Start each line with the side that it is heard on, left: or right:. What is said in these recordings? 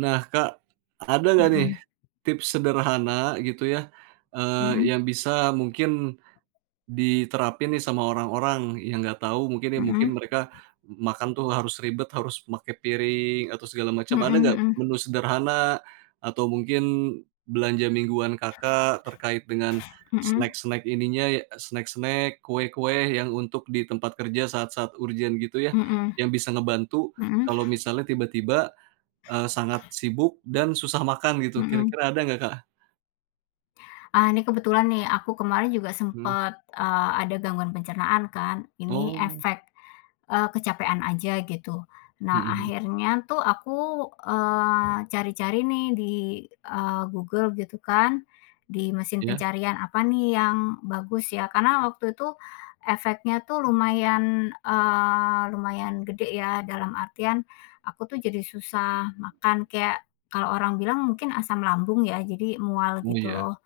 right: Nah, Kak, ada nggak, nih,
left: Mhm.
right: tips sederhana gitu ya, eee,
left: Mhm.
right: yang bisa mungkin diterapin nih sama orang-orang yang enggak tahu, mungkin nih, mungkin,
left: Mhm.
right: mereka makan tuh harus ribet, harus pakai piring atau segala macam.
left: Mhm
right: Ada nggak
left: mhm.
right: menu sederhana atau mungkin belanja mingguan Kakak terkait dengan
left: Mhm.
right: snack-snack ininya snack snack, kue-kue, yang untuk di tempat kerja saat-saat urgent gitu ya,
left: Mhm.
right: yang bisa ngebantu
left: Mhm.
right: kalau misalnya tiba-tiba, eee, sangat sibuk dan susah makan gitu,
left: Mhm.
right: kira-kira ada nggak, Kak?
left: Ah, nih, kebetulan nih, aku kemarin juga
right: Mhm.
left: sempet, eee, ada gangguan pencernaan kan, ini
right: Oh.
left: efek, eee, kecapean aja, gitu. Nah,
right: Mhm mhm.
left: akhirnya tuh aku, eee, cari-cari nih, di, eee, Google gitu kan, di mesin
right: Iya.
left: pencarian. Apa nih yang bagus ya, karena waktu itu efeknya tuh lumayan, eee, lumayan gede ya, dalam artian aku tuh jadi susah makan, kayak kalau orang bilang mungkin asam lambung ya, jadi mual,
right: Oh,
left: gitu
right: ya.
left: loh.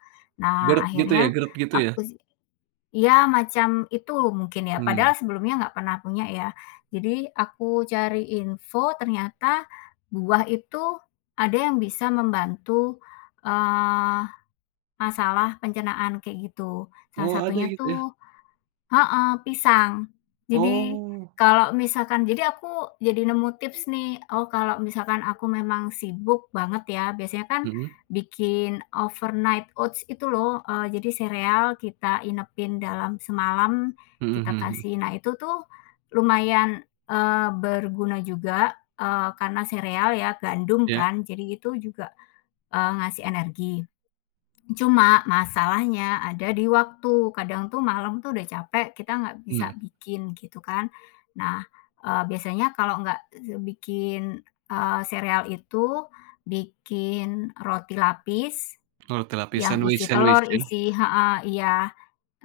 left: Nah,
right: Gerd gitu, ya,
left: akhirnya
right: gerd git,u ya.
left: aku iya, macam itu mungkin ya,
right: Hmm.
left: padahal sebelumnya nggak pernah punya, ya. Jadi aku cari info, ternyata buah itu ada yang bisa membantu, eee, masalah pencernaan, kayak gitu, salah
right: Oh, ada
left: satunya
right: gitu, ya?
left: tuh heeh, pisang. Jadi
right: Oh.
left: kalau misalkan jadi aku jadi nemu tips nih, oh, kalau misalkan aku memang sibuk banget ya, biasanya kan
right: Mhm.
left: bikin overnight oats itu lho, eee, jadi sereal kita inepin dalam semalam,
right: Mhm
left: kita
right: mhm mhm.
left: kasih. Nah, itu tuh, lumayan, eee. berguna juga, eee, karena sereal ya, gandum
right: Ya.
left: kan, jadi itu juga, eee, ngasih energi. Cuma masalahnya ada di waktu, kadang tuh malam tuh udah capek, kita nggak bisa
right: Mhm.
left: bikin, gitu kan. Nah, eee, biasanya kalau nggak bikin, eee, sereal itu, bikin roti lapis
right: Oh roti lapis,
left: yang
right: sandwich
left: isi
right: sandwich
left: telur,
right: ya.
left: isi heeh, iya.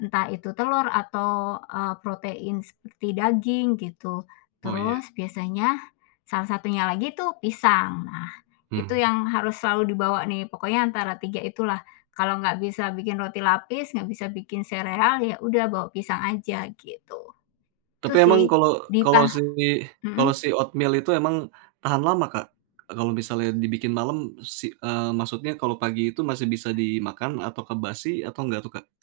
left: Entah itu telur atau, eee, protein seperti daging, gitu.
right: Oh, ya.
left: Terus biasanya salah satunya lagi tuh pisang. Nah, itu
right: Mhm.
left: yang harus selalu dibawa nih, pokoknya antara 3 itulah, kalau nggak bisa bikin roti lapis, nggak bisa bikin sereal, ya udah bawa pisang aja, gitu. Gitu
right: Tapi
left: sih.
right: emang kalau
left: Di
right: kalau
left: pa
right: si kalau si
left: Mhm.
right: oatmeal itu emang tahan lama, Kak? Kalau misalnya dibikin malam, si eee, maksudnya kalau pagi itu masih bisa dimakan apakah basi atau nggak tuh, Kak?